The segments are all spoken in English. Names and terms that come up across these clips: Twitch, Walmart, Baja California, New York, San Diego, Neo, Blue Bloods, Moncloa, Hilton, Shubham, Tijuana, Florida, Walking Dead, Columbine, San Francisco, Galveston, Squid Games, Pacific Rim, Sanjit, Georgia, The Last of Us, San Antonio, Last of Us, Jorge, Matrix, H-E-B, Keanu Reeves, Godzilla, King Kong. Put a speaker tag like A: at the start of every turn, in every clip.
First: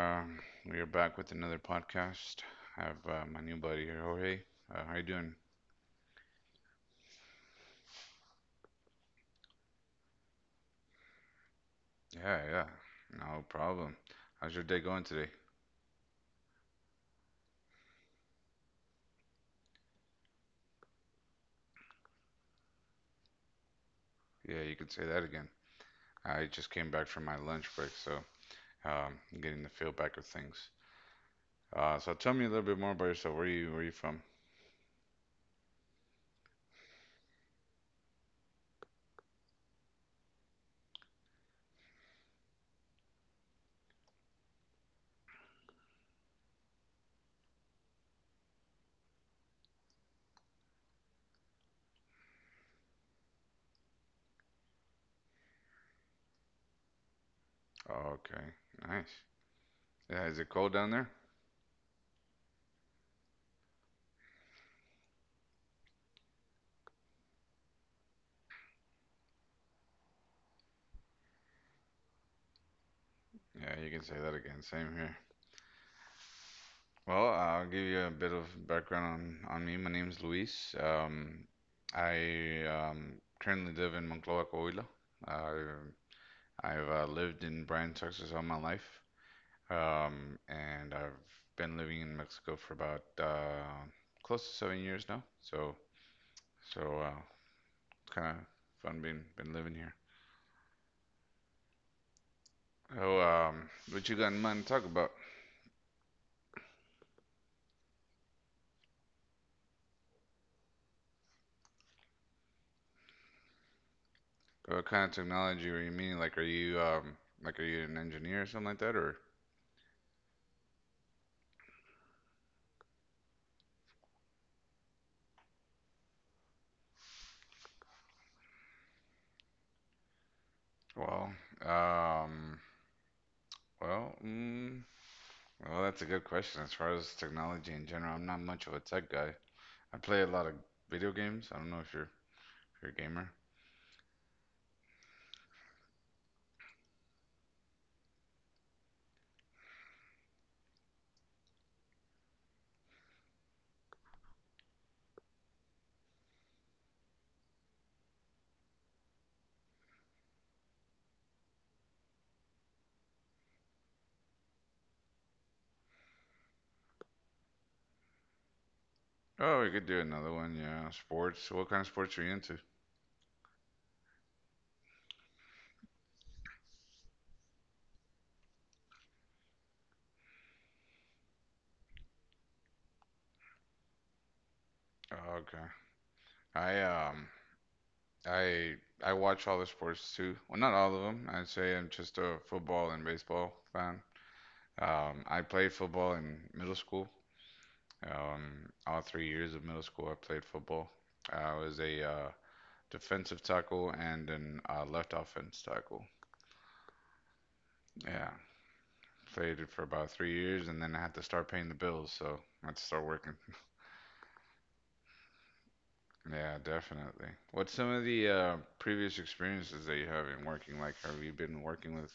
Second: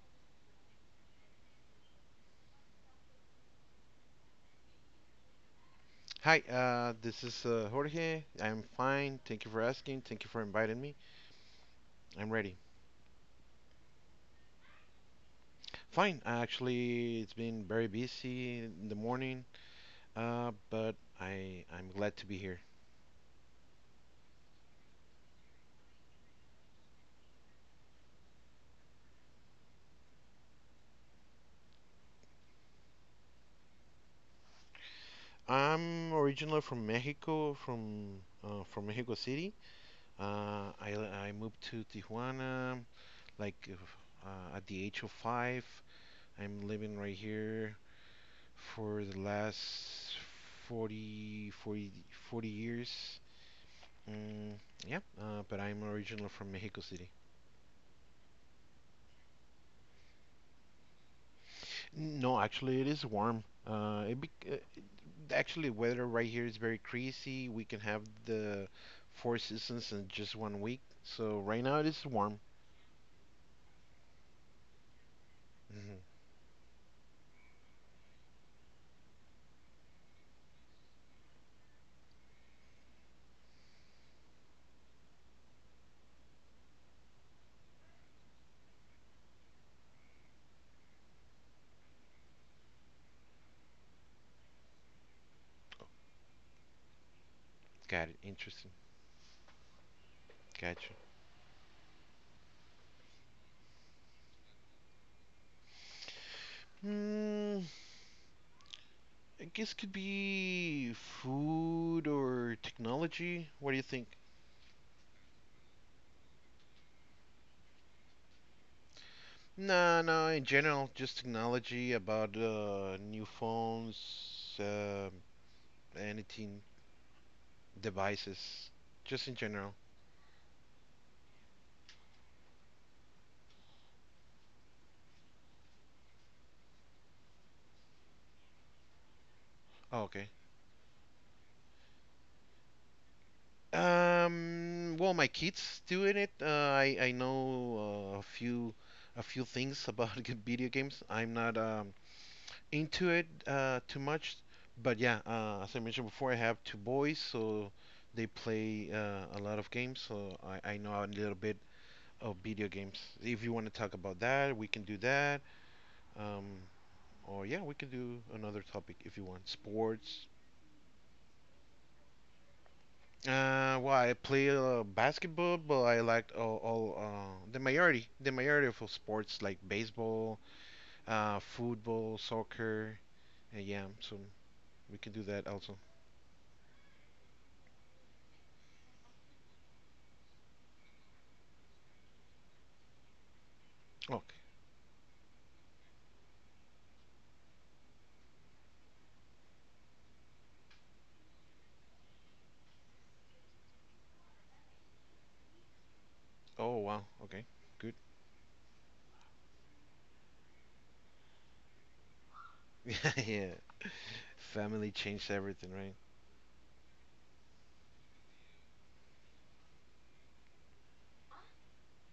A: We are back with another podcast. I have my new buddy here, Jorge. How you doing?
B: Hi, this is Jorge. I'm fine. Thank you for asking. Thank you for inviting me. I'm
A: Yeah,
B: ready.
A: yeah, no problem. How's your day going today?
B: Fine. Actually, it's been very busy in the morning, but I'm glad to be here.
A: Yeah, you could say that again. I just came back from my lunch break, so I'm getting the feel back of things. So tell me a little bit more about yourself. Where are you from?
B: I'm originally from Mexico, from Mexico City. Uh, I I moved to Tijuana like at the age of five. I'm living right here for the last 40, 40, 40 years. Mm, yeah, but I'm originally from Mexico City.
A: Oh, okay, nice. Yeah, is it cold down there?
B: No, actually, it is warm. It be actually weather right here is very crazy. We can have the four seasons in just one week. So right now it is warm.
A: Yeah, you can say that again. Same here.
B: hmm
A: Well, I'll give you a bit of background on me. My name's Luis. I currently live in Moncloa, Coahuila. Uh, I've lived in Bryan, Texas all my life, and I've been living in Mexico for about close to 7 years now. So, so
B: Got
A: it's
B: it.
A: kind of
B: Interesting.
A: fun being been living here.
B: Gotcha.
A: Oh, what you got in mind to talk about?
B: Hmm, I guess could be food or technology. What do you think?
A: What kind of technology are you meaning? Like are you an engineer or something like that, or?
B: No, no, in general, just technology about new phones, uh, anything devices, just in general.
A: Well, um, well, well, that's a good question. As far as technology in general, I'm not much of a tech guy. I
B: Oh,
A: play a
B: okay.
A: lot of video games. I don't know if you're a gamer.
B: Well, my kids doing it. I know a few things about video games. I'm not into it too much, but yeah, as I mentioned before, I have two boys, so they play a lot of games. So I know a little bit of video games. If you want to talk about that, we can do that. Um, or yeah, we can do another topic if you want.
A: Oh, we could do another
B: Sports.
A: one. Yeah, sports. What kind of sports are you into?
B: Well, I play basketball, but I liked all the majority of sports like baseball, football, soccer. Yeah, so we can do
A: Oh,
B: that
A: okay.
B: also.
A: I I I watch all the sports too. Well, not all of them. I'd say I'm just a football and baseball fan.
B: Okay.
A: I played football in middle school. All 3 years of middle school, I played football. I was a defensive tackle and an left offense tackle.
B: Oh wow. Okay. Good.
A: Yeah, played it for about 3 years, and then I had to start paying the bills, so I had to start working.
B: Yeah. Family changed everything, right?
A: Yeah, definitely. What's some of the previous experiences that you have in working? Like, have you been working with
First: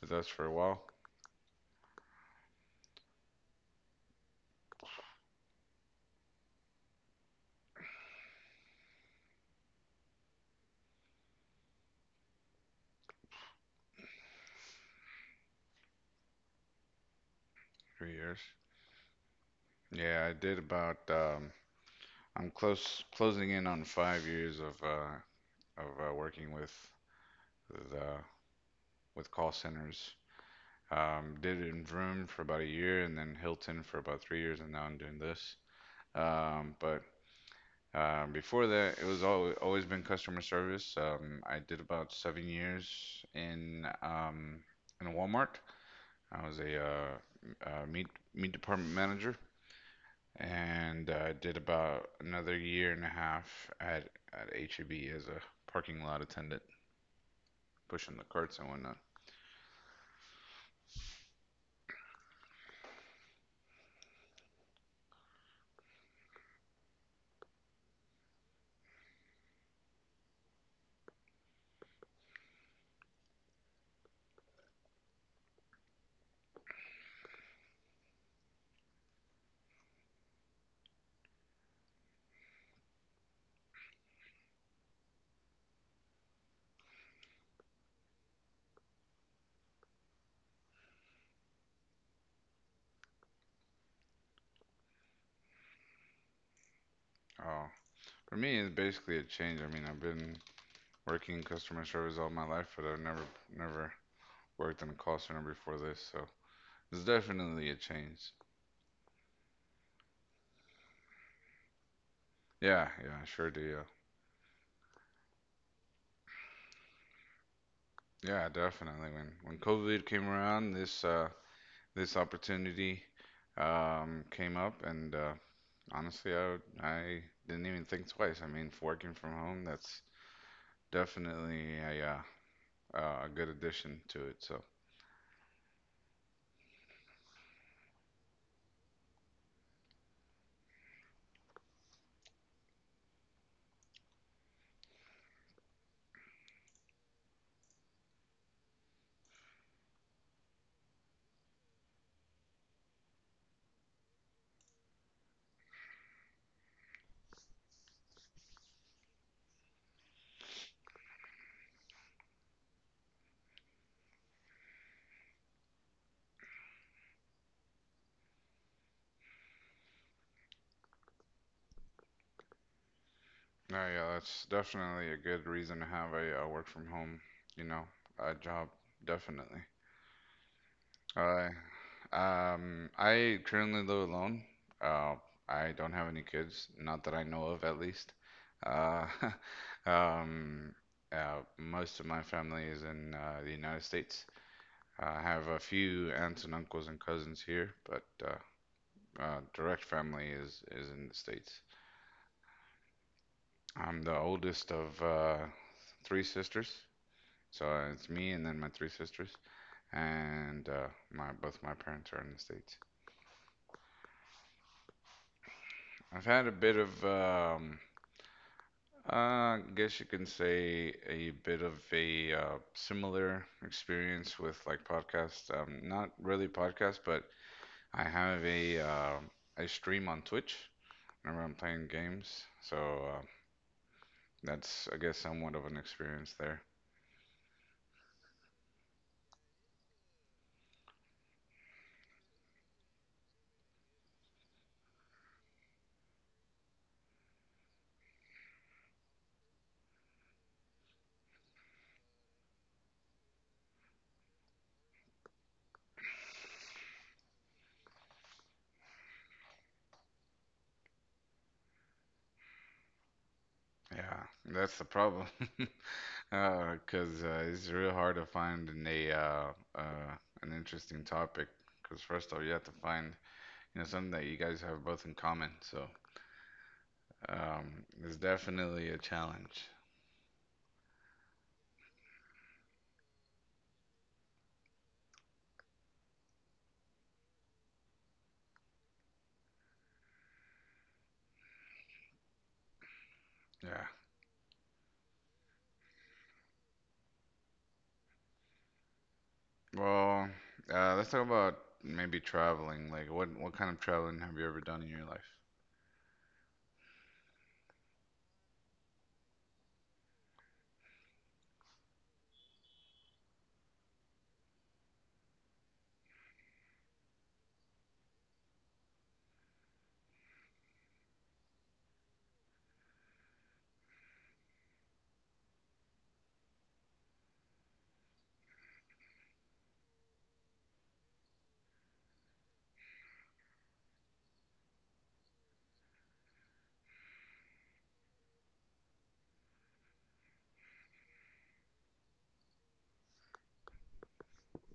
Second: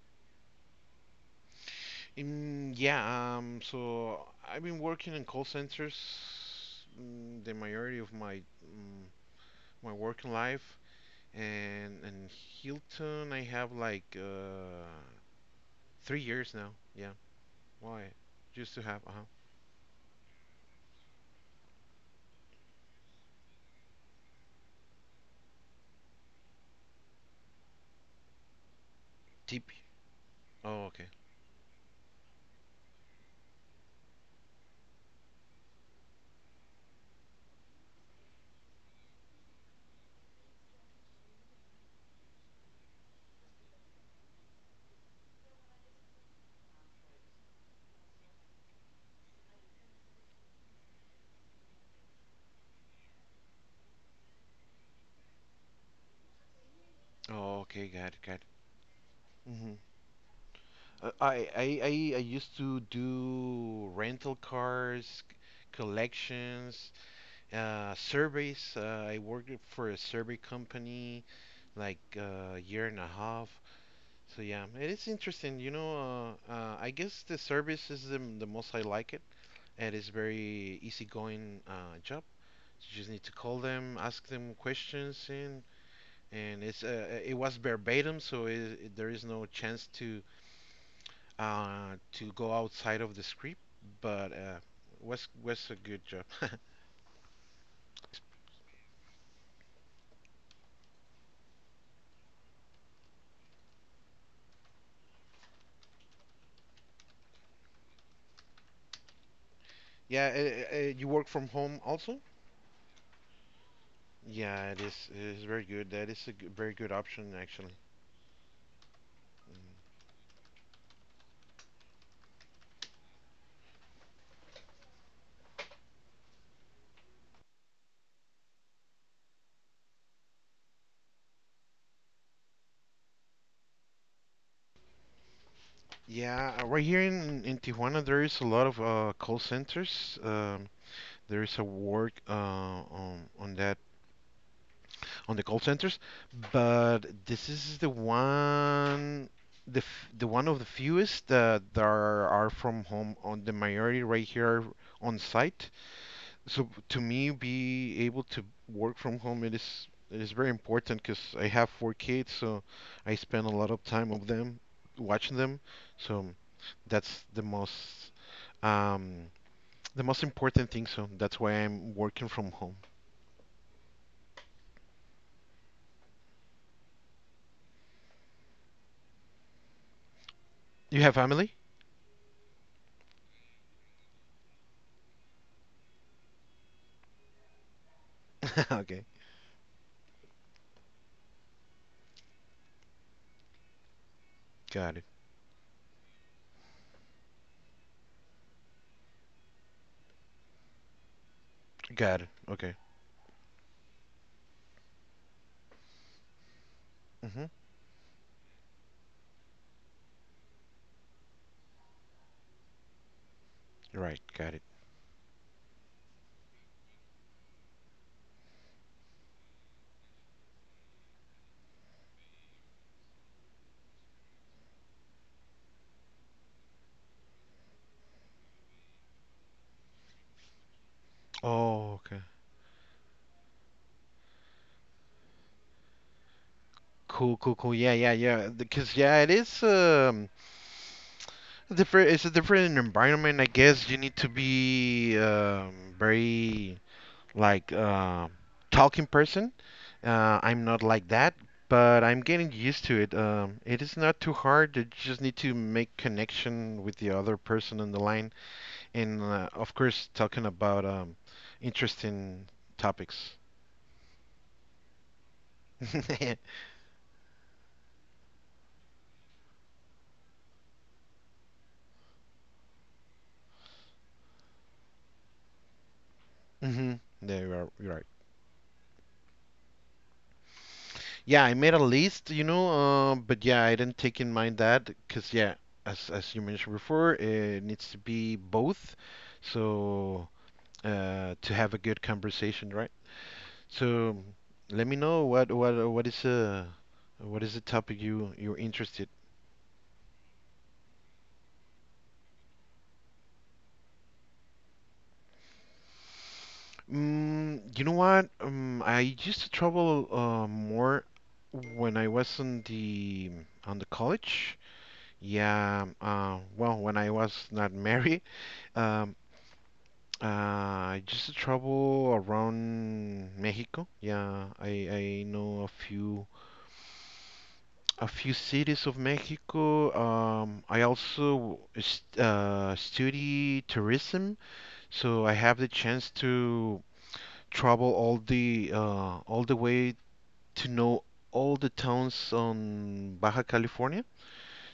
A: with us for a while?
B: Yeah. So I've been working in call centers, the majority of my mm, my working life, and in Hilton I have like. Three years now. Yeah. Why?
A: 3 years.
B: Just to have, uh-huh.
A: Yeah, I did about. I'm close closing in on 5 years of working with the with call
B: Tip.
A: centers.
B: Oh, okay.
A: Did it in Vroom for about a year and then Hilton for about 3 years, and now I'm doing this. But before that, it was all always been customer service. I did about 7 years in um, in Walmart. I was a, uh, meat department manager, and did about another year and a half at HEB as a parking lot attendant,
B: Oh, okay. Got
A: pushing the
B: it. Got it.
A: carts and whatnot.
B: Mm-hmm. I used to do rental cars, collections, surveys. I worked for a survey company like a year and a half. So yeah, it is interesting. I guess the service is the most I like it. It is very easygoing job. You just need to call them, ask them questions, and it's it was verbatim, so there is no chance to go outside of the script. But was a good job.
A: Oh, for me, it's basically a change. I mean, I've been working in customer service all my life, but I've never worked in a call center before this, so it's definitely a change.
B: Yeah, you work from home also.
A: Yeah, yeah, sure do.
B: Yeah, it is very good. That is a very good option actually.
A: Yeah, yeah, definitely. When
B: Mm.
A: COVID came around, this opportunity came up, and honestly, I didn't even think twice. I mean, for working from home, that's definitely a good addition to it. So
B: Yeah, right here in Tijuana, there is a lot of call centers. There is a work on that on the call centers, but this is the one, the the one of the fewest that there are from home. On the majority right here on site. So to me, be able to work from home, it is very important because I have four kids, so I spend a lot of time of them watching them. So that's um, the most important thing. So that's why I'm working from home.
A: no, yeah, that's definitely a good reason to have a, uh, work from home, you know, a job, definitely.
B: You have
A: Uh,
B: family?
A: I currently live alone. Uh, I don't have any kids, not that I know of, at least. Uh,
B: Okay,
A: um, most of my family is in the United States.
B: got it,
A: I have a few aunts and uncles and cousins here, but direct family is in the States.
B: got it. Okay.
A: I'm the oldest of three sisters,
B: hmm
A: so it's me and then my three sisters, and my both my parents are in the States.
B: Right, got it.
A: I've had a bit of, I guess you can say a bit of a similar experience with like podcasts. Not really podcasts, but I have a stream on Twitch whenever I'm playing
B: Oh, okay.
A: games. So that's, I guess, somewhat of an experience there.
B: Cool, cool, cool. Yeah, yeah, yeah. Because yeah, it is different. It's a different environment. I guess you need to be very like talking person. I'm not like that, but I'm getting used to it. It is not too hard. You just need to make connection with the other person on the line, and of course, talking about interesting topics.
A: Yeah, that's the problem. 'Cause it's real hard to find in a uh, an interesting topic. 'Cause first of all, you have to find you know something that you guys have both in common. So
B: Mm-hmm. Yeah,
A: um,
B: you're right.
A: it's definitely a challenge.
B: Yeah, I made a list, you know, but yeah, I didn't take in mind that because yeah, as you mentioned before, it needs to be both, so to have a good conversation, right?
A: Yeah.
B: So let me know what is the topic you're interested.
A: Well, let's talk about maybe traveling. Like, what kind of traveling have you ever done in your life?
B: Mm, you know what? I used to travel more when I was on the college. Yeah. Well, when I was not married, um, uh, just the trouble around Mexico. Yeah, I know a few cities of Mexico. I also st study tourism, so I have the chance to travel all the way to know all the towns on Baja California.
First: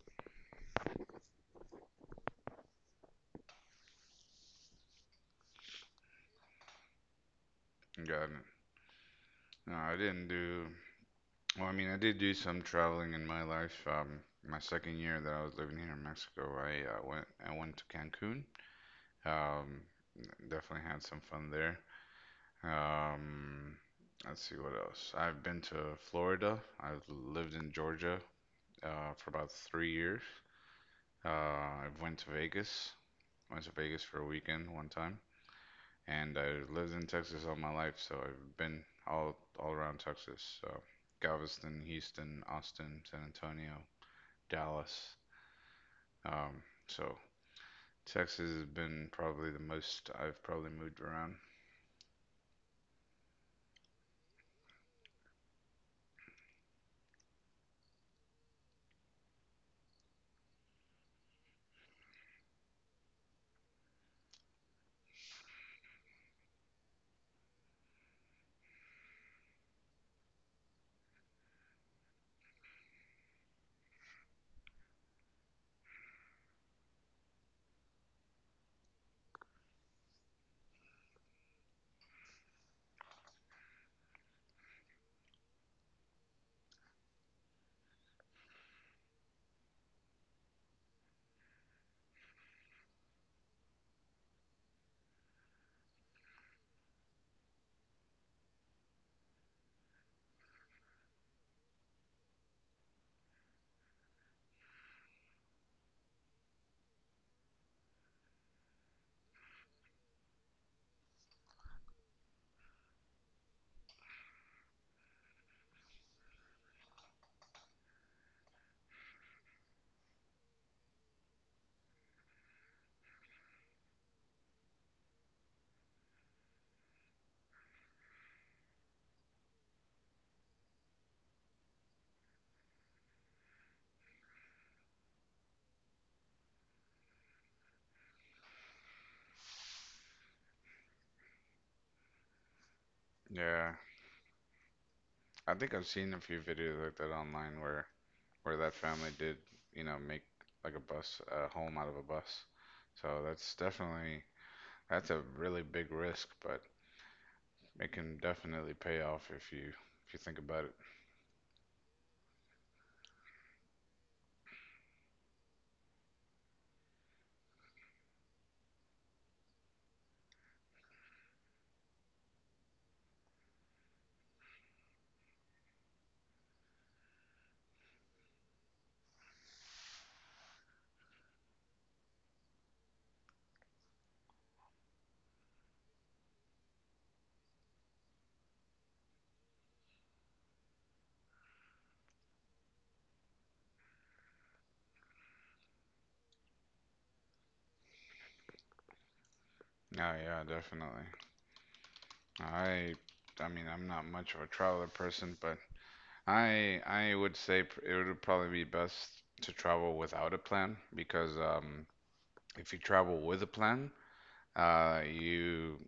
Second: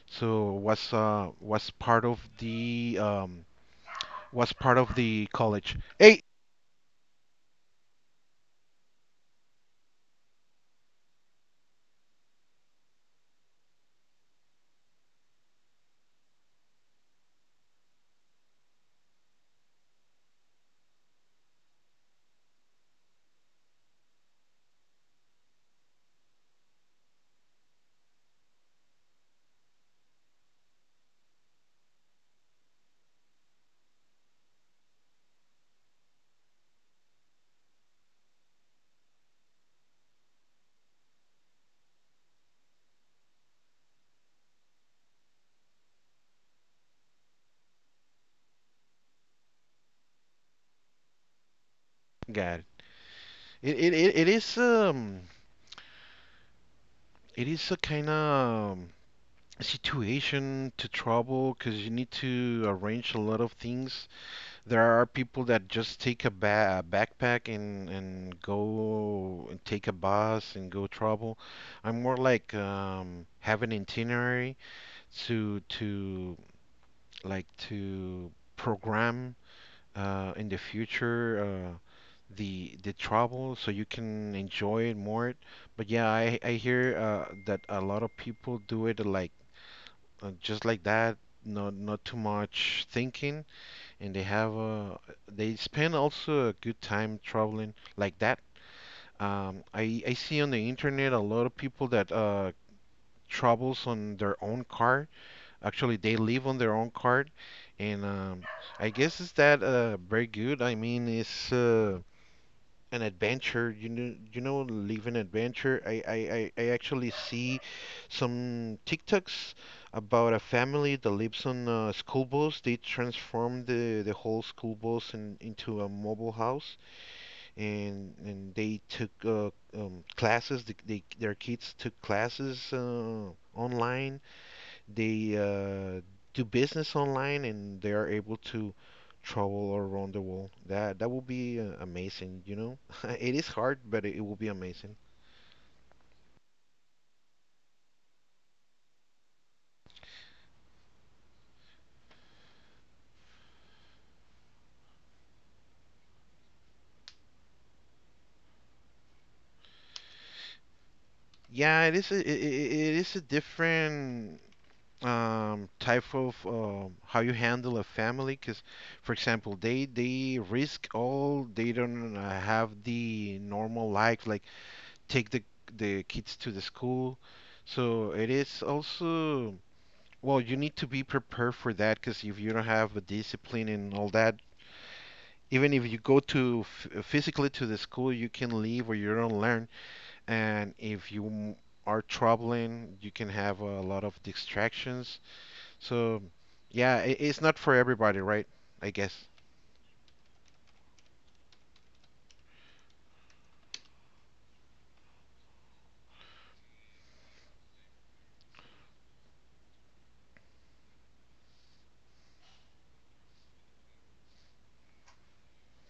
B: So was part of the college. Hey,
A: Got it. No, I didn't do. Well, I mean, I did do some traveling in my life. My second year that I was living here in Mexico, I went I went to Cancun. Um, definitely had some fun there. Um, let's see what else. I've been to Florida. I've lived in Georgia for about 3 years. I went to Vegas. Went to Vegas for a weekend one time, and I lived in Texas all my life, so I've been all around Texas. So Galveston, Houston, Austin, San Antonio, Dallas. So Texas has been probably the most I've probably moved around.
B: God, it is. It is a kind of situation to trouble because you need to arrange a lot of things. There are people that just take a backpack and go and take a bus and go travel. I'm more like have an itinerary to like to program in the future, the travel so you can enjoy it more. But yeah, I hear that a lot of people do it like just like that, not too much thinking, and they have a, they spend also a good time traveling like that. I see on the internet a lot of people that travels on their own car, actually they live on their own car. And I guess is that very good. I mean it's an adventure, you know. You know, living adventure. I actually see some tiktoks about a family that lives on a school bus. They transformed the whole school into a mobile house, and they took classes. Their kids took classes online. They Do business online, and they are able to travel around the world. That will be amazing, you know. It is
A: Yeah,
B: hard, but it will be amazing.
A: I think I've seen a few videos like that online where that family did, you know, make like a home out of a bus. So that's definitely that's a really big risk, but it can definitely pay off if you think about it.
B: Yeah, it, it is a different type of how you handle a family. Because, for example, they risk all. They don't have the normal life, like take the kids to the school. So it is also. Well, you need to be prepared for that because if you don't have the discipline and all that, even if you go to physically to the school, you can leave or you don't learn. And if you are traveling, you can have a lot of distractions. So, yeah, I it's not for everybody, right? I guess.
A: Oh yeah, definitely. I I mean I'm not much of a traveler person, but I would say it would probably be best to travel without a plan because if you travel with a plan, you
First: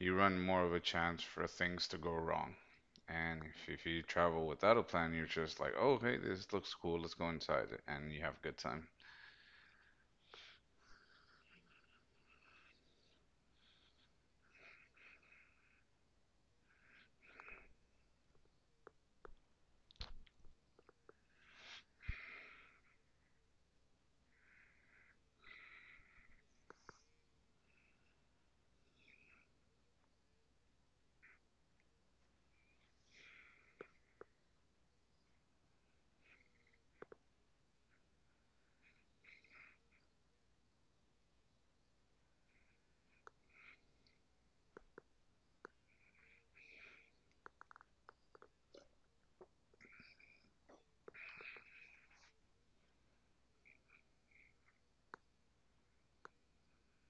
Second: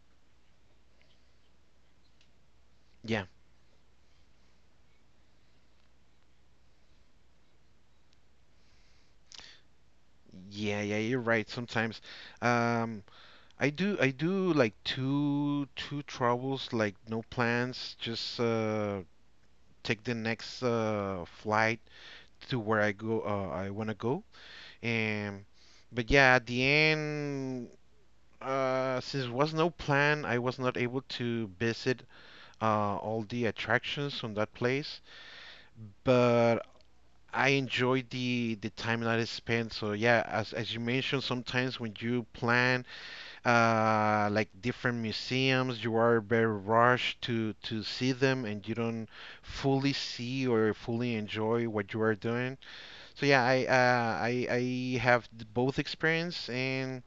A: you run more of a chance for things to go wrong.
B: Yeah.
A: And if you travel without a plan, you're just like, oh, hey, this looks cool. Let's go inside, and you have a good time.
B: Yeah, yeah, you're right. Sometimes, um, I do like two travels, like no plans, just take the next flight to where I go I want to go. Um, but yeah, at the end, since there was no plan, I was not able to visit all the attractions on that place. But I enjoyed the time that I spent. So yeah, as you mentioned, sometimes when you plan like different museums, you are very rushed to see them, and you don't fully see or fully enjoy what you are doing. So yeah, I have both experience, and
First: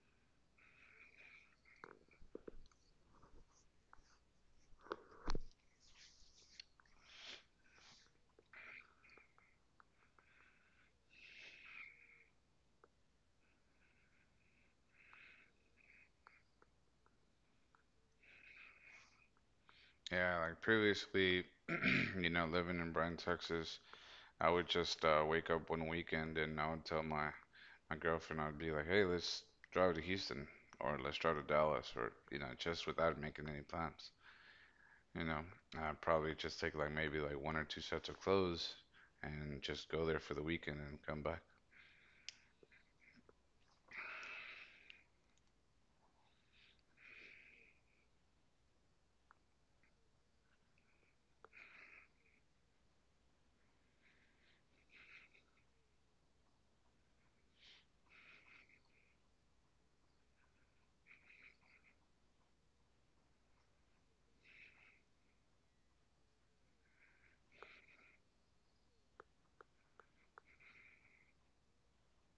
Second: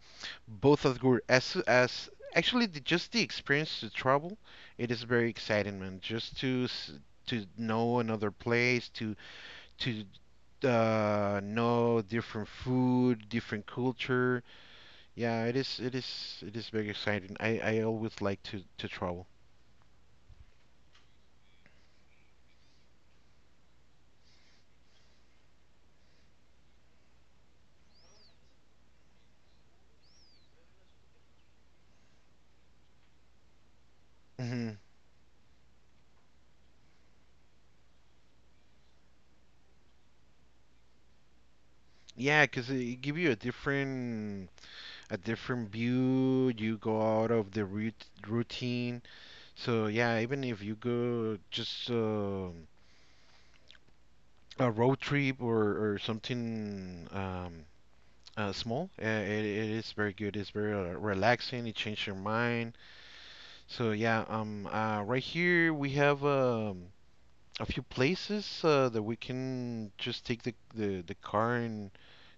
B: both as good as actually just the experience to travel, it is very exciting, man. Just to know another place, to know different food, different culture. Yeah, it is very exciting. I always like to travel.
A: Yeah, like previously, you know, living in Bryan, Texas, I would just wake up one weekend and I would tell my girlfriend, I'd be like, "Hey, let's drive to Houston or let's drive to Dallas or you know, just without making any plans."
B: hmm
A: You know, I'd probably just take like maybe like one or two sets of clothes and just go there for the weekend and come back.
B: Yeah, 'cause it give you a different view. You go out of the routine. So yeah, even if you go just a road trip or something small, it is very good. It's very relaxing. It changes your mind. So yeah, right here we have a few places that we can just take the car and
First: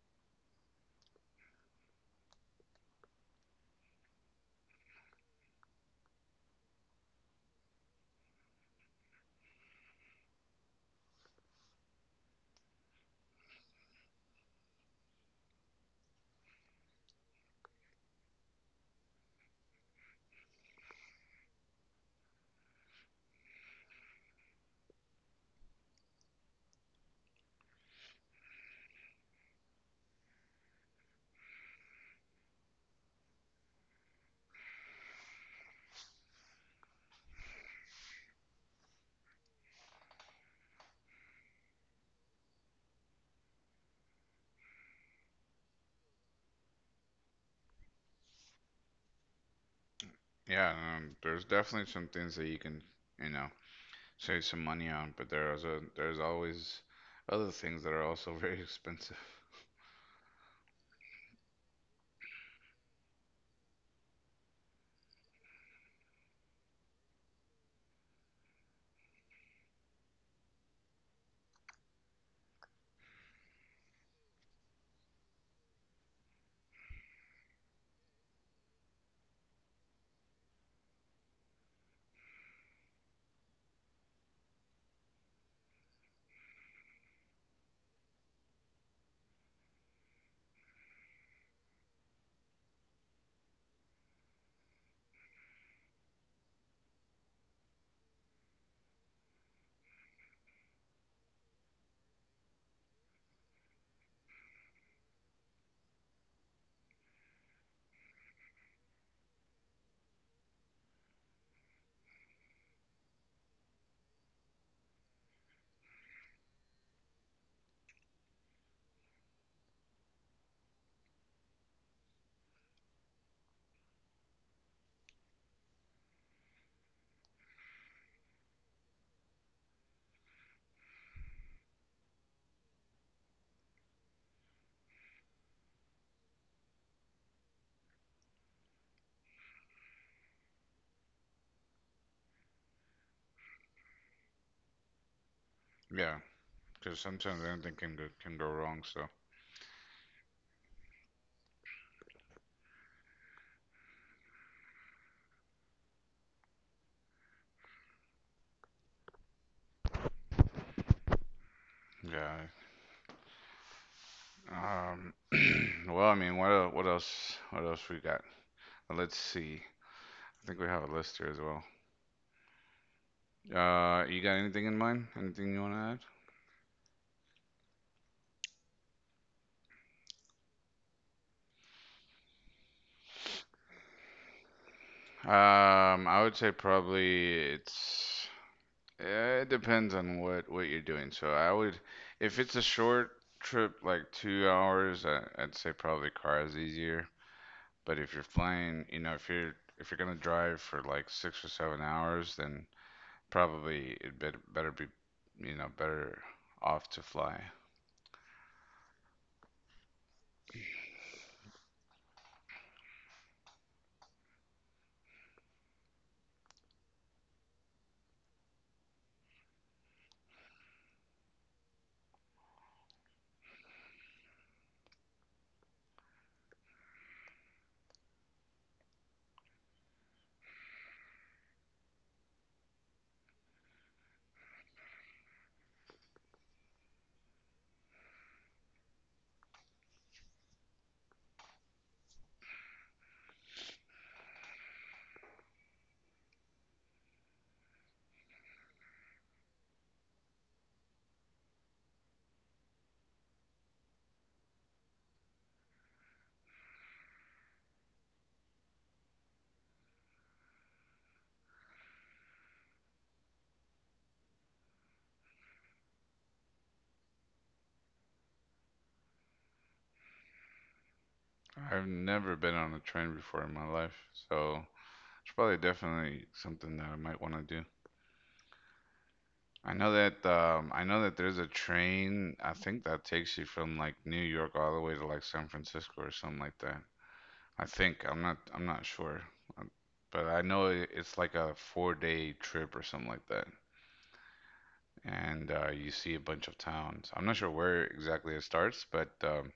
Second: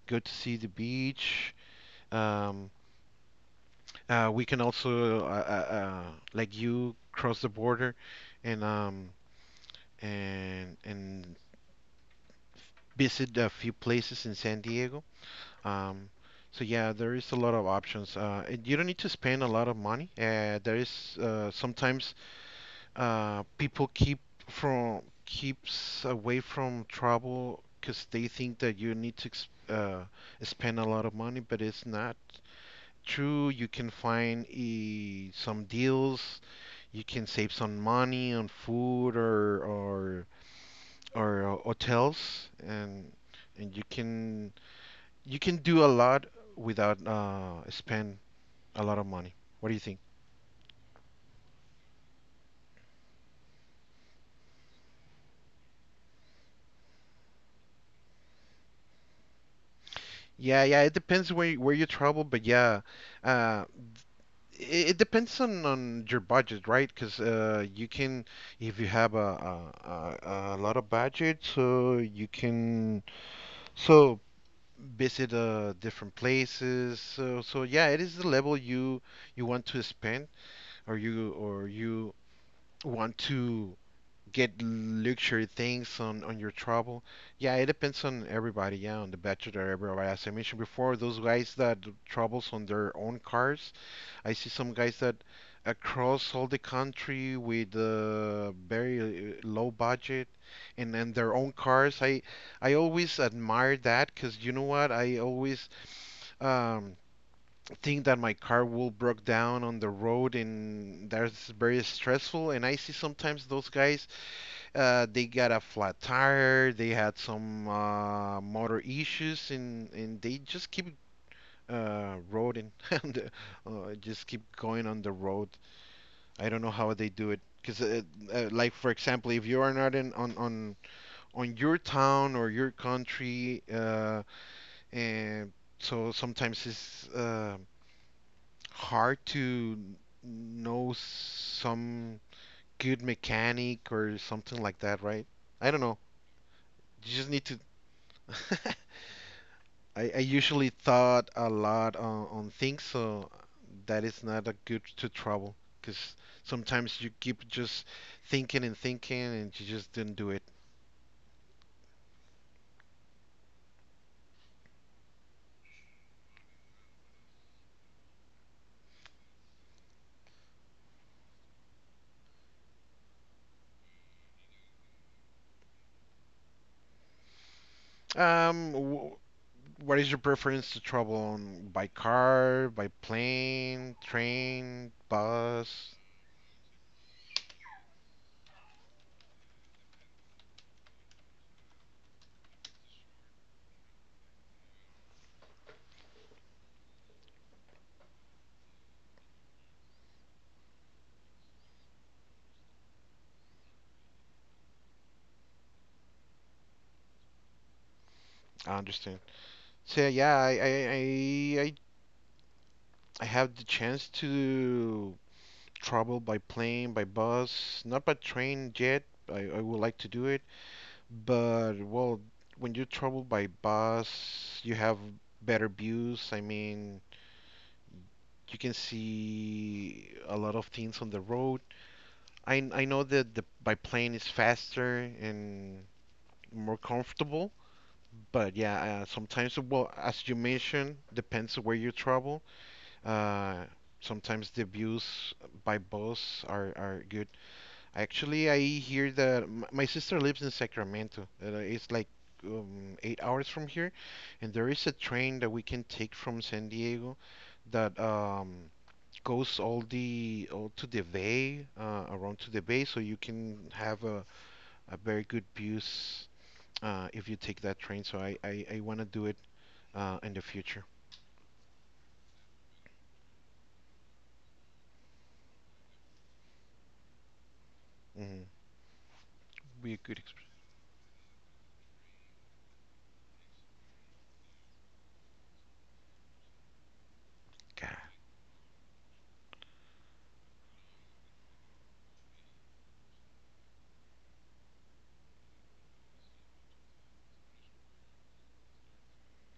B: go to see the beach. Um, we can also like you cross the border and um and visit a few places in San Diego. Um, so yeah, there is a lot of options. And you don't need to spend a lot of money. There is sometimes people keeps away from travel because they think that you need to ex spend a lot of money, but it's not true. You can find some deals. You can save some money on food or or hotels, and you can, you can do a lot without spend a lot of money. What do you think?
A: Yeah, there's definitely some things that you can, you know, save some money on, but there's always other things that are also very expensive.
B: Yeah, yeah, it depends where you travel, but yeah, uh, it depends on your budget, right? Because if you have a lot of budget, so you can so visit different places. So yeah, it is the level you want to spend or you want to get luxury things on your travel. Yeah, it depends on everybody. Yeah, on the bachelor, everybody. As I mentioned before, those guys that travels on their own cars. I see some guys that across all the country with very low budget and their own cars. I always admire that because you know what? I always um, think that my car will broke down on the road and that's very stressful. And I see sometimes those guys they got a flat tire. They had some motor issues, and they just keep roading and just keep going on the road. I don't know how they do it. Because, like for example, if you are not in on on your town or your country, and so sometimes it's hard to know some good mechanic or something like that, right? I don't know.
A: Yeah, because
B: You just
A: sometimes
B: need to.
A: anything can go wrong. So
B: I usually thought a lot on things, so that is not a good to trouble because sometimes you keep just thinking and thinking and you just didn't do it.
A: yeah. Um, well, I mean, what else? What else we got? Let's see. I think we have a list here as well. You got anything in mind? Anything you want
B: Um, wh- what is your preference to travel on, by car, by plane, train,
A: to
B: bus?
A: add? I would say probably it's. It depends on what you're doing. So I would, if it's a short trip like 2 hours, I'd say probably car is easier. But if you're flying, you know, if you're gonna drive for like 6 or 7 hours, then probably it better be, you know, better off to fly.
B: I understand. So yeah, I have the chance to travel by plane, by bus, not by train yet. I would like to do it. But well, when you travel by bus, you have better views. I mean, you can see a lot of things on the road. I know that the by plane is faster and more comfortable, but yeah, sometimes well, as you mentioned, depends on where you travel. Uh, Sometimes the views by bus are good. Actually, I hear that my sister lives in Sacramento. It's like 8 hours from here, and there is a train that we can take from San Diego that goes all the all to the bay, around to the bay, so you can have a very good views if you take that train. So I want to do it in the future.
A: I've never been on a train before in my life, so it's probably definitely something that I might want to do.
B: Hmm. Be a good experience.
A: I know that there's a train. I think that takes you from like New York all the way to like San Francisco or something like that. I think
B: God.
A: I'm not sure, um, but I know it- it's like a 4 day trip or something like that, and you see a bunch of towns. I'm not sure where exactly it starts,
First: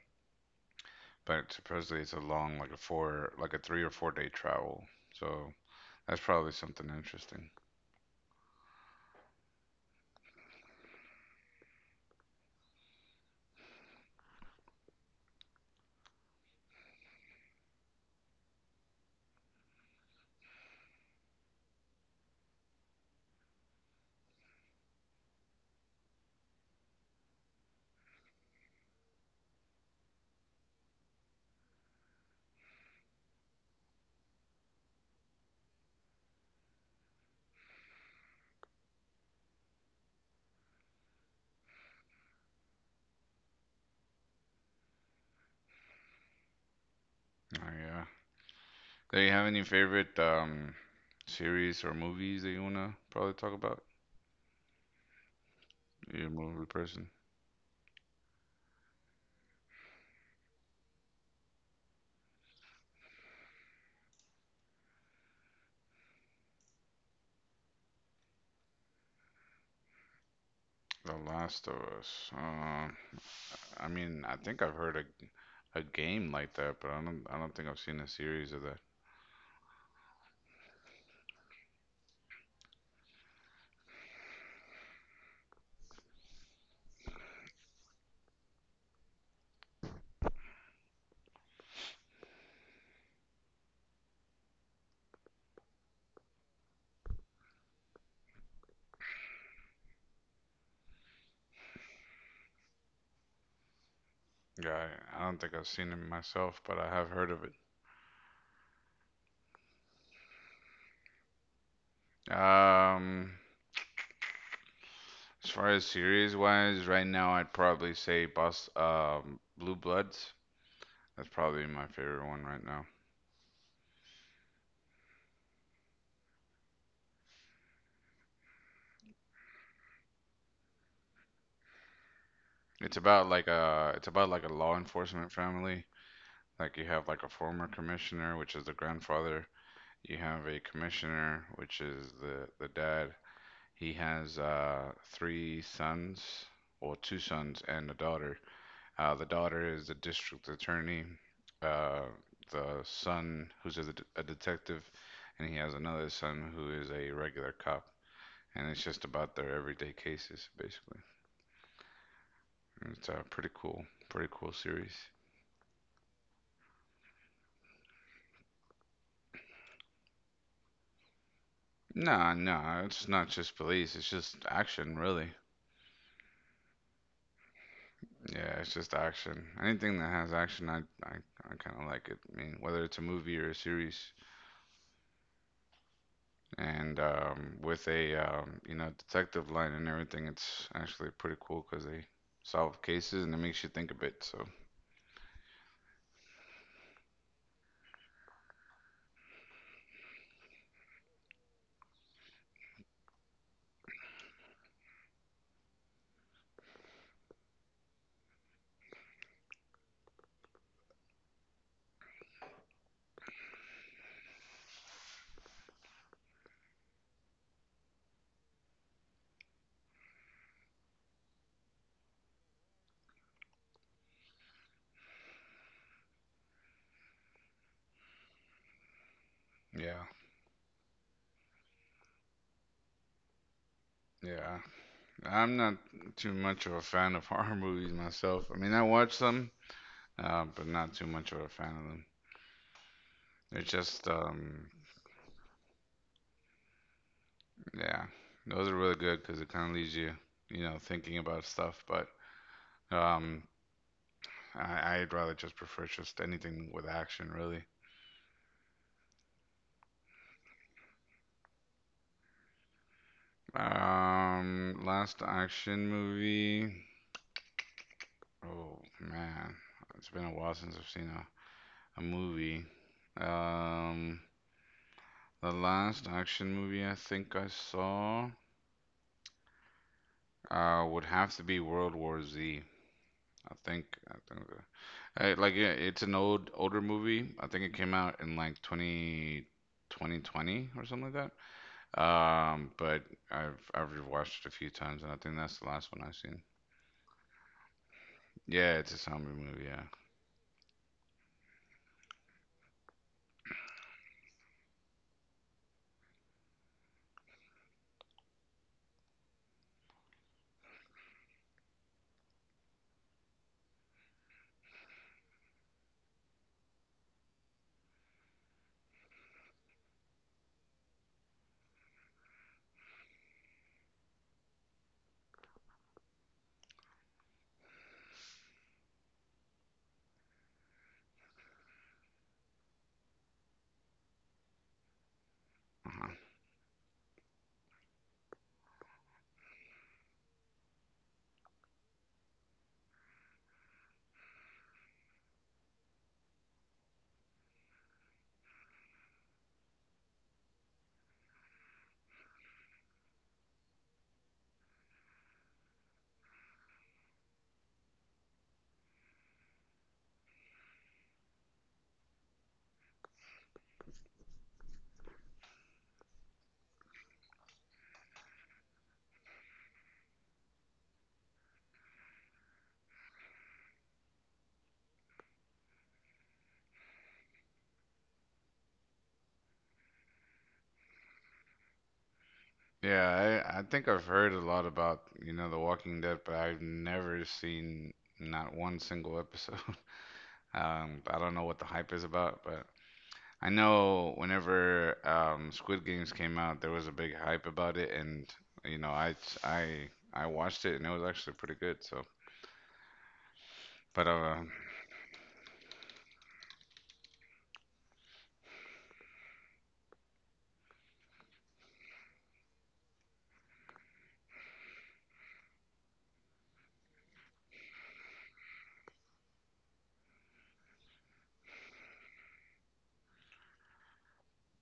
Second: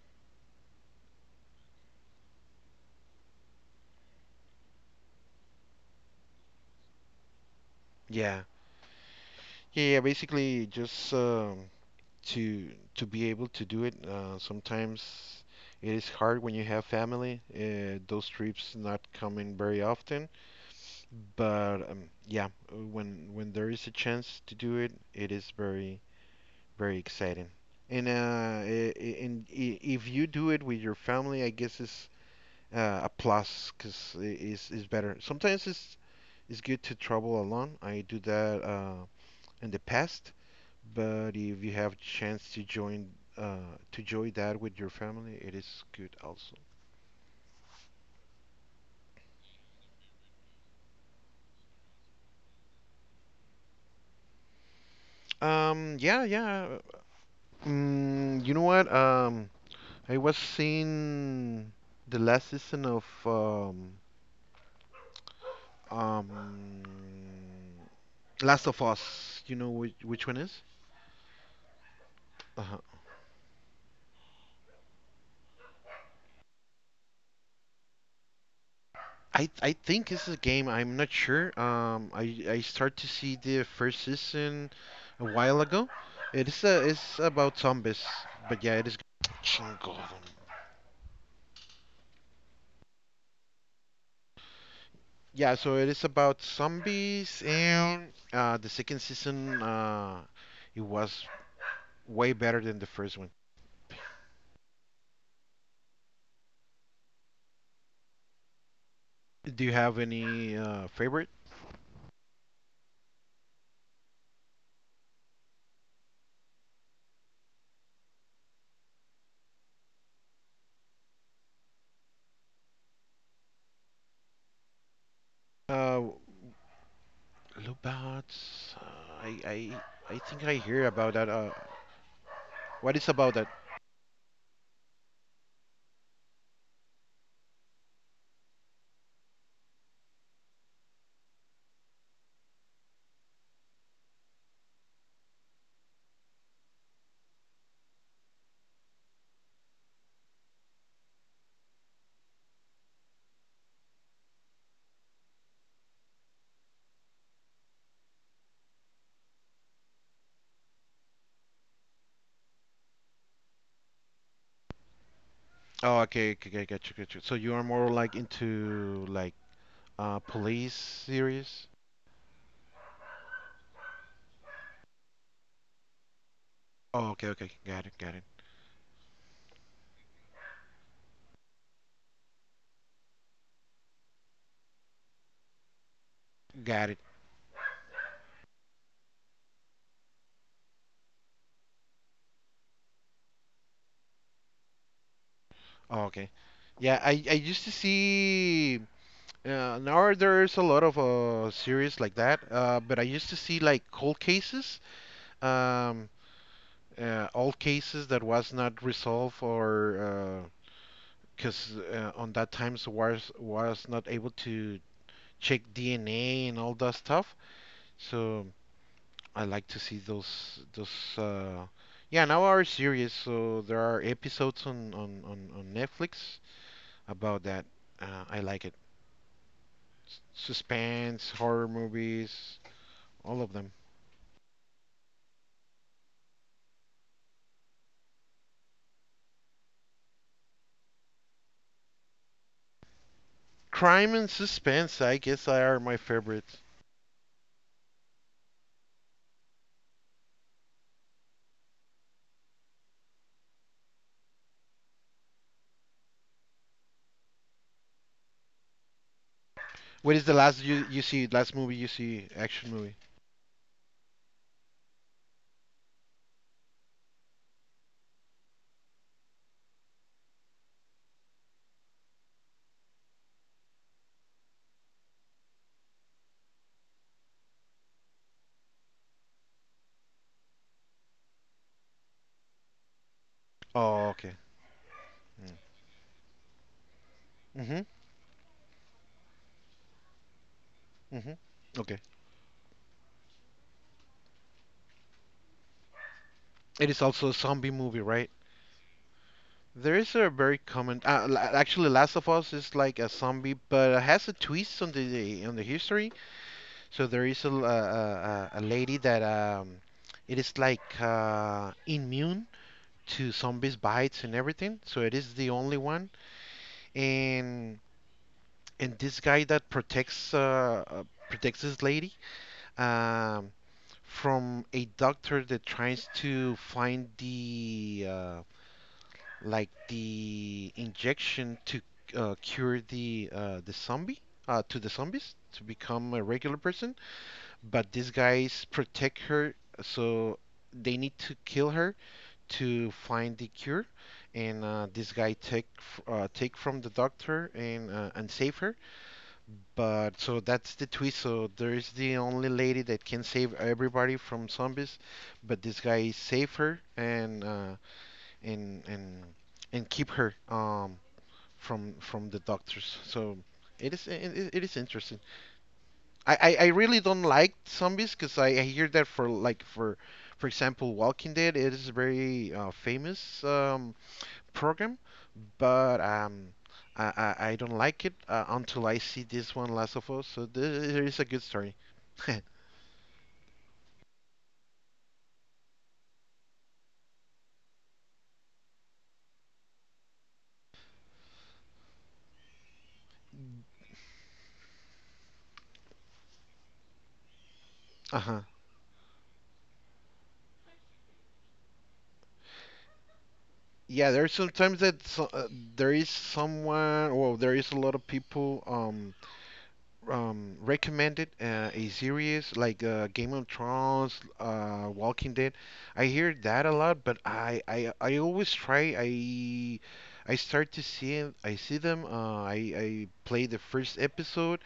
A: but supposedly it's a long, like a four, like a 3 or 4 day travel. So that's probably something interesting.
B: Yeah. Yeah, yeah, basically just to to be able to do it. Sometimes it is hard when you have family. Those trips not coming very often, but yeah, when there is a chance to do it, it is very very exciting. And if you do it with your family, I guess it's a plus because it's better. Sometimes it's good to travel alone. I do that in the past, but if you have chance to join that with your family, it is good also.
A: Oh yeah. Do you have any favorite series or movies that you wanna probably talk about?
B: Yeah,
A: You're a movie
B: yeah.
A: person.
B: Mm, you know what? I was seeing the last season of um, Last of Us. You know which one is?
A: The Last of Us.
B: Uh
A: I mean, I think I've heard a game like that, but I don't think I've seen a series of that.
B: I think this is a game. I'm not sure. I start to see the first season a while ago. It is a it's about zombies, but yeah, it is. Chingado. Yeah, so it is about zombies, and the second season it was way better than the first one.
A: Yeah, I don't think I've seen it myself, but I have heard of it.
B: Do you have any favorite?
A: Um, As far as series wise, right now I'd probably say Bus Blue Bloods. That's probably my favorite one right now.
B: Uh, Lubats. I I I think I hear about that. What
A: It's
B: is
A: about
B: about that?
A: like a law enforcement family. Like you have like a former commissioner, which is the grandfather. You have a commissioner, which is the dad. He has three sons, or two sons and a daughter. The daughter is a district attorney. Uh, the son, who's a, a detective, and he has another son who is a regular cop. And it's just about their everyday cases, basically. And it's a pretty cool, pretty cool series.
B: Oh, okay, okay, okay, got you, got you. So you are more like into like police series?
A: Nah, nah, it's not just police. It's just action, really.
B: Oh, okay, okay, got it, got it,
A: Yeah, it's just action. Anything that has action, I, I kind of like it. I mean, whether it's a movie or a series.
B: got it.
A: And With a detective line and everything, it's actually pretty cool because they solve cases and it makes you think a bit. So
B: Oh, okay. Yeah, I used to see now there's a lot of series like that. But I used to see like cold cases, um, all cases that was not resolved or because on that times was not able to check DNA and all that stuff. So, I like to see those uh yeah, now our series, so there are episodes on Netflix about that. I like it.
A: yeah,
B: Suspense, horror movies, all of them.
A: yeah, I'm not too much of a fan of horror movies myself. I mean, I watch them, but not too much of a fan of them. They're just
B: Crime and suspense, I guess, are my favorites.
A: yeah, those are really good because it kind of leaves you you know thinking about stuff. But um, I'd rather just prefer just anything with action really.
B: What is the last you you see last movie you see action movie?
A: Last action movie. Oh man, it's been a while since I've seen a movie. Um, the last action movie I think I saw would have to be World War Z. I think
B: Oh,
A: I
B: okay.
A: think like
B: Mm.
A: yeah, it's an older movie. I think it
B: Mhm.
A: came out in like 20 2020 or something like
B: Mhm.
A: that.
B: Okay.
A: But I've watched it a few times and I think that's the last one I've seen.
B: It is also a zombie movie, right?
A: Yeah, it's a zombie movie, yeah.
B: There is a very common. Actually, Last of Us is like a zombie, but it has a twist on the history. So there is a a lady that it is like immune to zombies bites and everything. So it is the only one, and this guy that protects protects this lady um, from a doctor that tries to find the like the injection to cure the zombie to the zombies to
A: Uh-huh.
B: become a regular person, but these guys protect her, so they need to kill her to find the cure. And this guy take take from the doctor and save her. But so that's the twist. So there is the only lady that can save everybody from zombies, but this guy save her and and and and keep her from the doctors. So it is it is interesting. I really don't like zombies because I hear that for like for example Walking Dead it is a very famous program, but um, I don't like it until I see this one, Last of Us. So this is a good story.
A: Yeah, I think I've heard a lot about, you know, The Walking Dead, but I've never seen not one single episode. I don't know what the hype is about, but I know whenever Squid Games came out, there was a big hype about it, and
B: Uh-huh.
A: you know, I watched it, and it was actually pretty good. So, but
B: Yeah, there's sometimes that so, there is someone, well, there is a lot of people recommended a series like Game of Thrones, Walking Dead. I hear that a lot, but I always try. I start to I see them. I play the first episode,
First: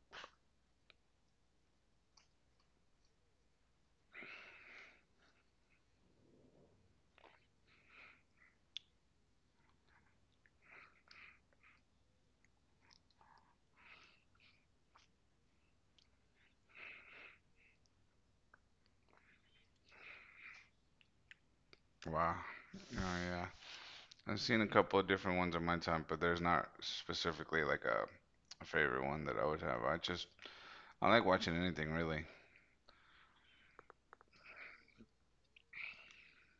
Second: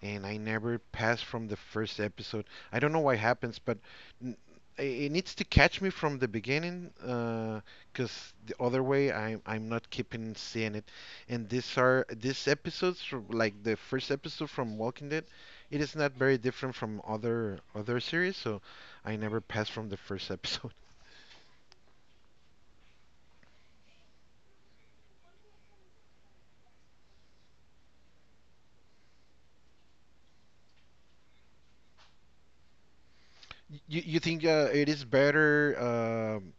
B: and I never pass from the first episode. I don't know why happens, but n- it needs to catch me from the beginning, because the other way, I'm not keeping seeing it, and these are these episodes from like the first episode from Walking Dead. It is not very different from other other series, so I never passed from the first episode.
A: wow, oh yeah, I've seen a couple of different ones in my time, but there's not specifically like a favorite one that I would have. I just I like watching anything really.
B: You think it is better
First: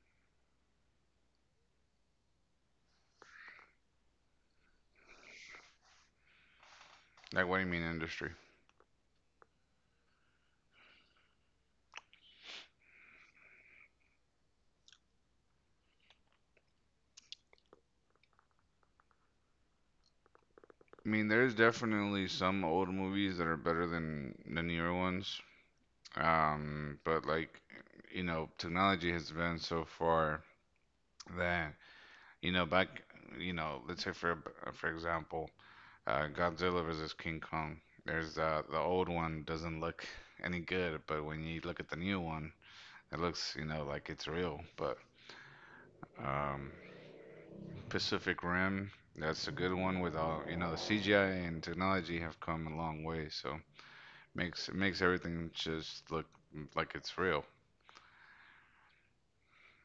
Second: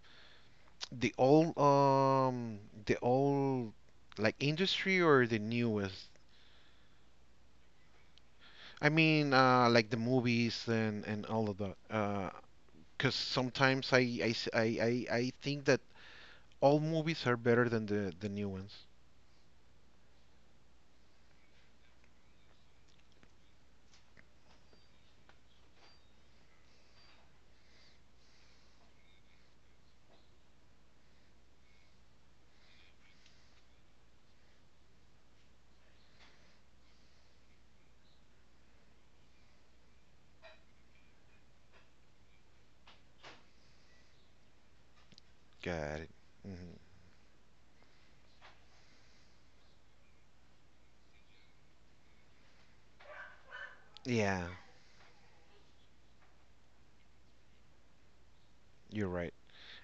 B: the old um the old like industry or the newest?
A: Like, what do you mean industry?
B: I mean like the movies and all of that. 'Cause because sometimes I s- I think that all movies are better than the new ones.
A: I mean, there's definitely some old movies that are better than the newer ones. But like, you know, technology has been so far that, you know, back, you know, let's say for example, Godzilla versus King Kong. There's the old one doesn't look any good, but when you look at the new one, it looks, you know, like it's real. But
B: Got it.
A: um,
B: Hmm.
A: Pacific Rim, that's a good one with all, you know, the CGI and technology have come a long way, so.
B: Yeah.
A: Makes it makes everything just look like it's real.
B: You're right.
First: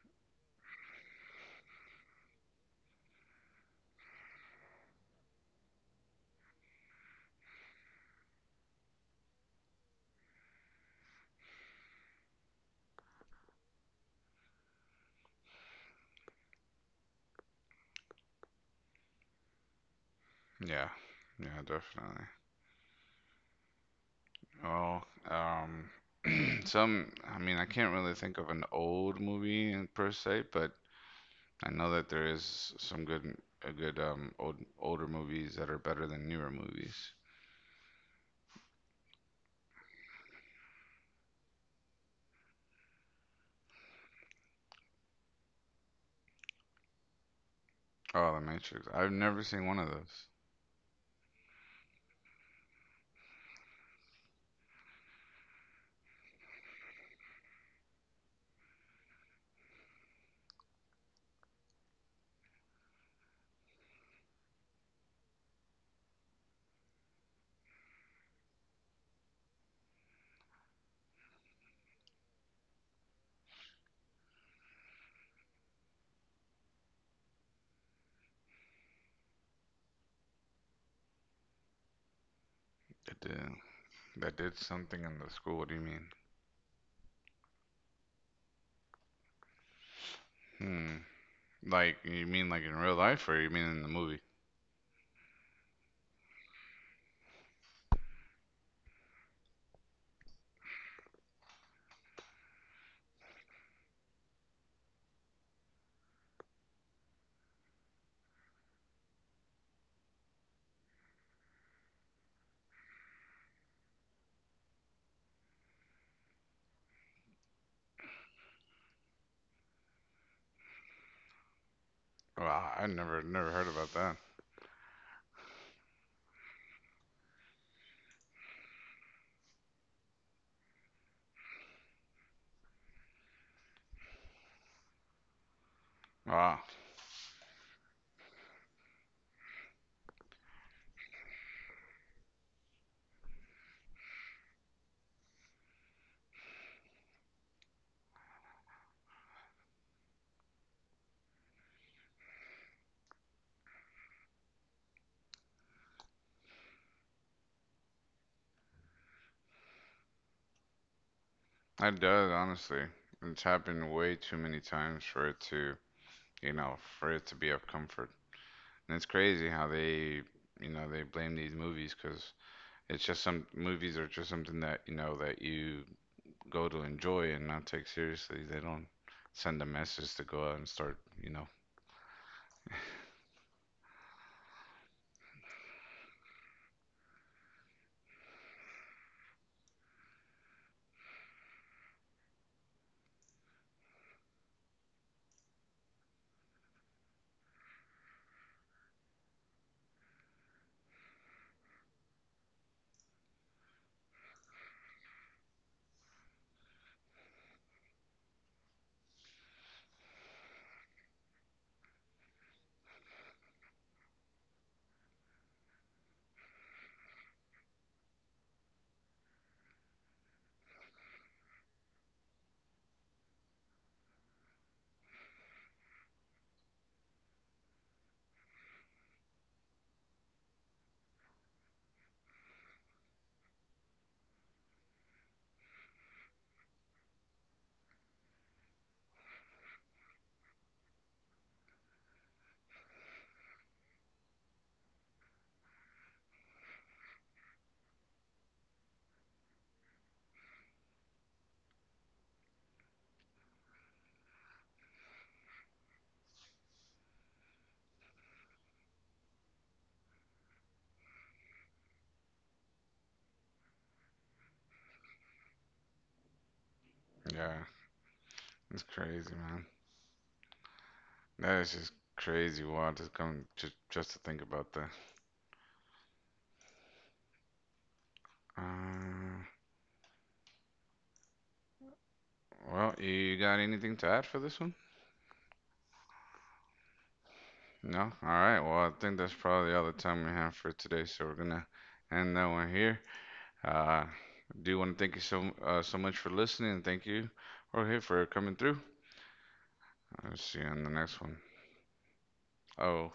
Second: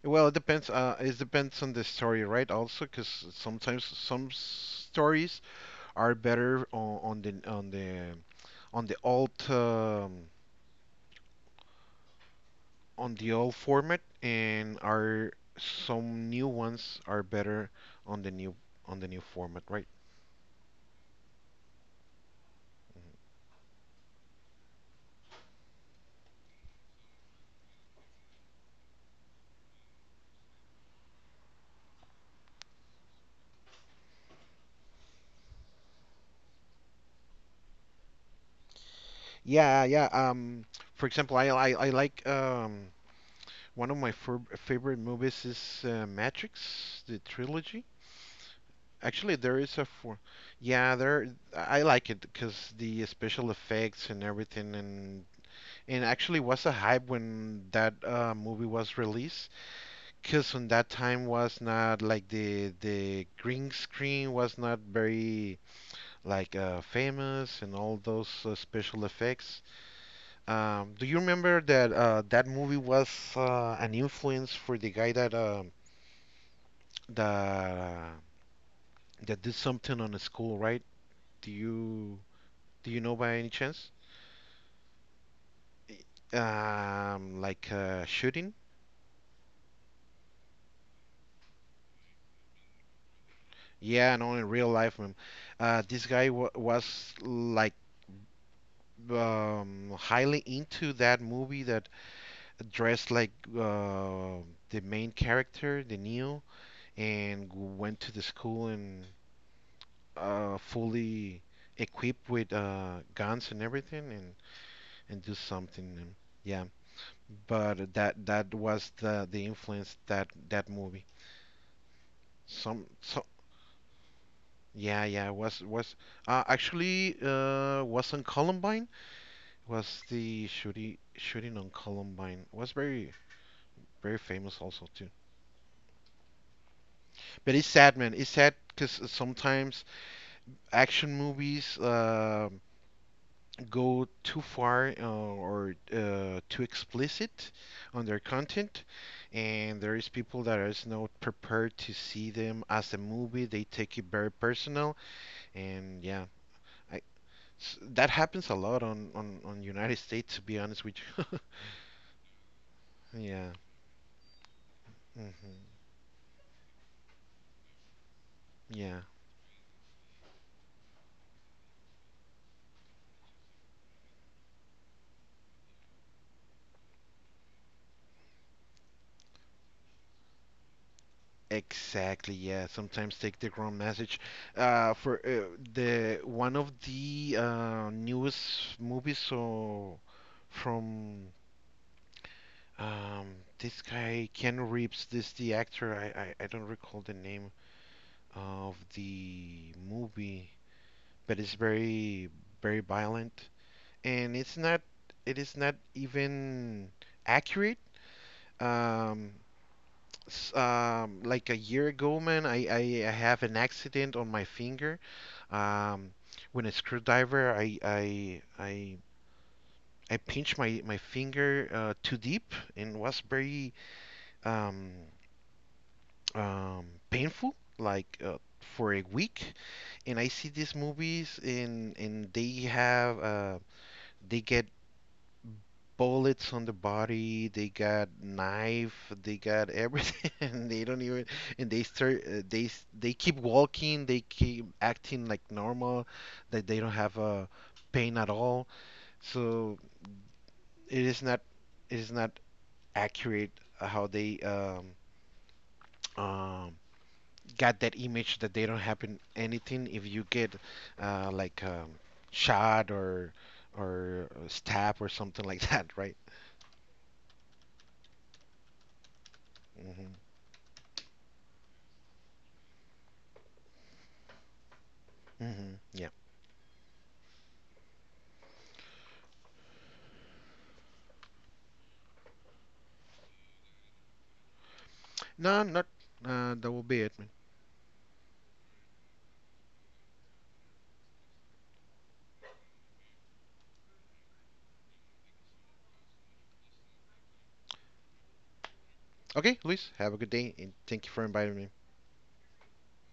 B: Well, it depends. It depends on the story, right? Also, because sometimes stories are better on the old um, on the old format, and are some new ones are better on the new on the new format, right?
A: Yeah. Yeah, definitely. Well, some, I mean, I can't really think of an old movie in, per se, but I know that there is some good, a good old older movies that are better than newer movies.
B: Yeah, yeah. For example, I like one of my favorite movies is Matrix, the trilogy.
A: Oh, The Matrix. I've
B: Actually,
A: never
B: there
A: seen
B: is
A: one
B: a
A: of
B: for,
A: those.
B: yeah, there. I like it because the special effects and everything, and actually was a hype when that movie was released. Because on that time was not like the green screen was not very like famous and all those special effects. Do you remember that that movie was an influence for the guy that that that did something on the school, right? Do you? Do you know
A: That
B: by any
A: did
B: chance?
A: that did something in the school. What do you mean?
B: Like shooting?
A: Hmm. Like you mean like in real life, or you mean in the
B: Yeah,
A: movie?
B: no, in real life, man. This guy wa was like highly into that movie that dressed like uh, the main character, the Neo, and went to the school and fully equipped with guns and everything, and do something. And, yeah, but that that was the influence that that movie.
A: Wow,
B: Some,
A: I never
B: so
A: never heard about that.
B: yeah, yeah, was actually was on Columbine. Was the shooting on Columbine was very very famous also too.
A: Wow.
B: But it's sad, man. It's sad because sometimes action movies go too far or too explicit on their content, and there is people that is not prepared to see them as a movie. They take it very personal, and yeah, I, that happens a lot on United States, to be honest with you.
A: It does, honestly. It's
B: Yeah.
A: happened way too many times for it
B: Hmm.
A: to, you know, for it to be of comfort. And
B: Yeah.
A: it's crazy how they, you know, they blame these movies because it's just some movies are just something that, you know, that you go to enjoy and not take seriously. They don't send a message to go out and start, you know.
B: Exactly. Yeah. Sometimes take the wrong message. For the one of the newest movies so from um this guy Keanu Reeves, this the actor. I don't recall the name of the movie, but it's very very violent, and it's not it is not even accurate. Um, like a year ago, man, I, have an accident on my finger. Um, when a screwdriver, I pinched my, my finger too deep and was very um, painful, like for a week. And I see these movies and they have they get bullets on the body. They got knife. They got everything. And they don't even. And they start. They keep walking. They keep acting like normal. That they don't have pain at all. So it is not. It is not accurate how they um, got that image that they don't happen anything if you get uh, like um, shot or stab or something like that, right?
A: Yeah, it's crazy, man.
B: Hmm.
A: That is just crazy. Wild to come just to think about that.
B: Hmm.
A: Uh, well, you got anything to add for this one?
B: No, not. That will be it, man.
A: No? All right. Well, I think that's probably all the time we have for today. So we're gonna end that one here. Uh, do want to thank you so so much for listening. Thank you, Jorge, for coming through.
B: Okay, Luis, have a good
A: I'll
B: day
A: see you
B: and
A: in the
B: thank you
A: next
B: for
A: one.
B: inviting me.
A: Oh.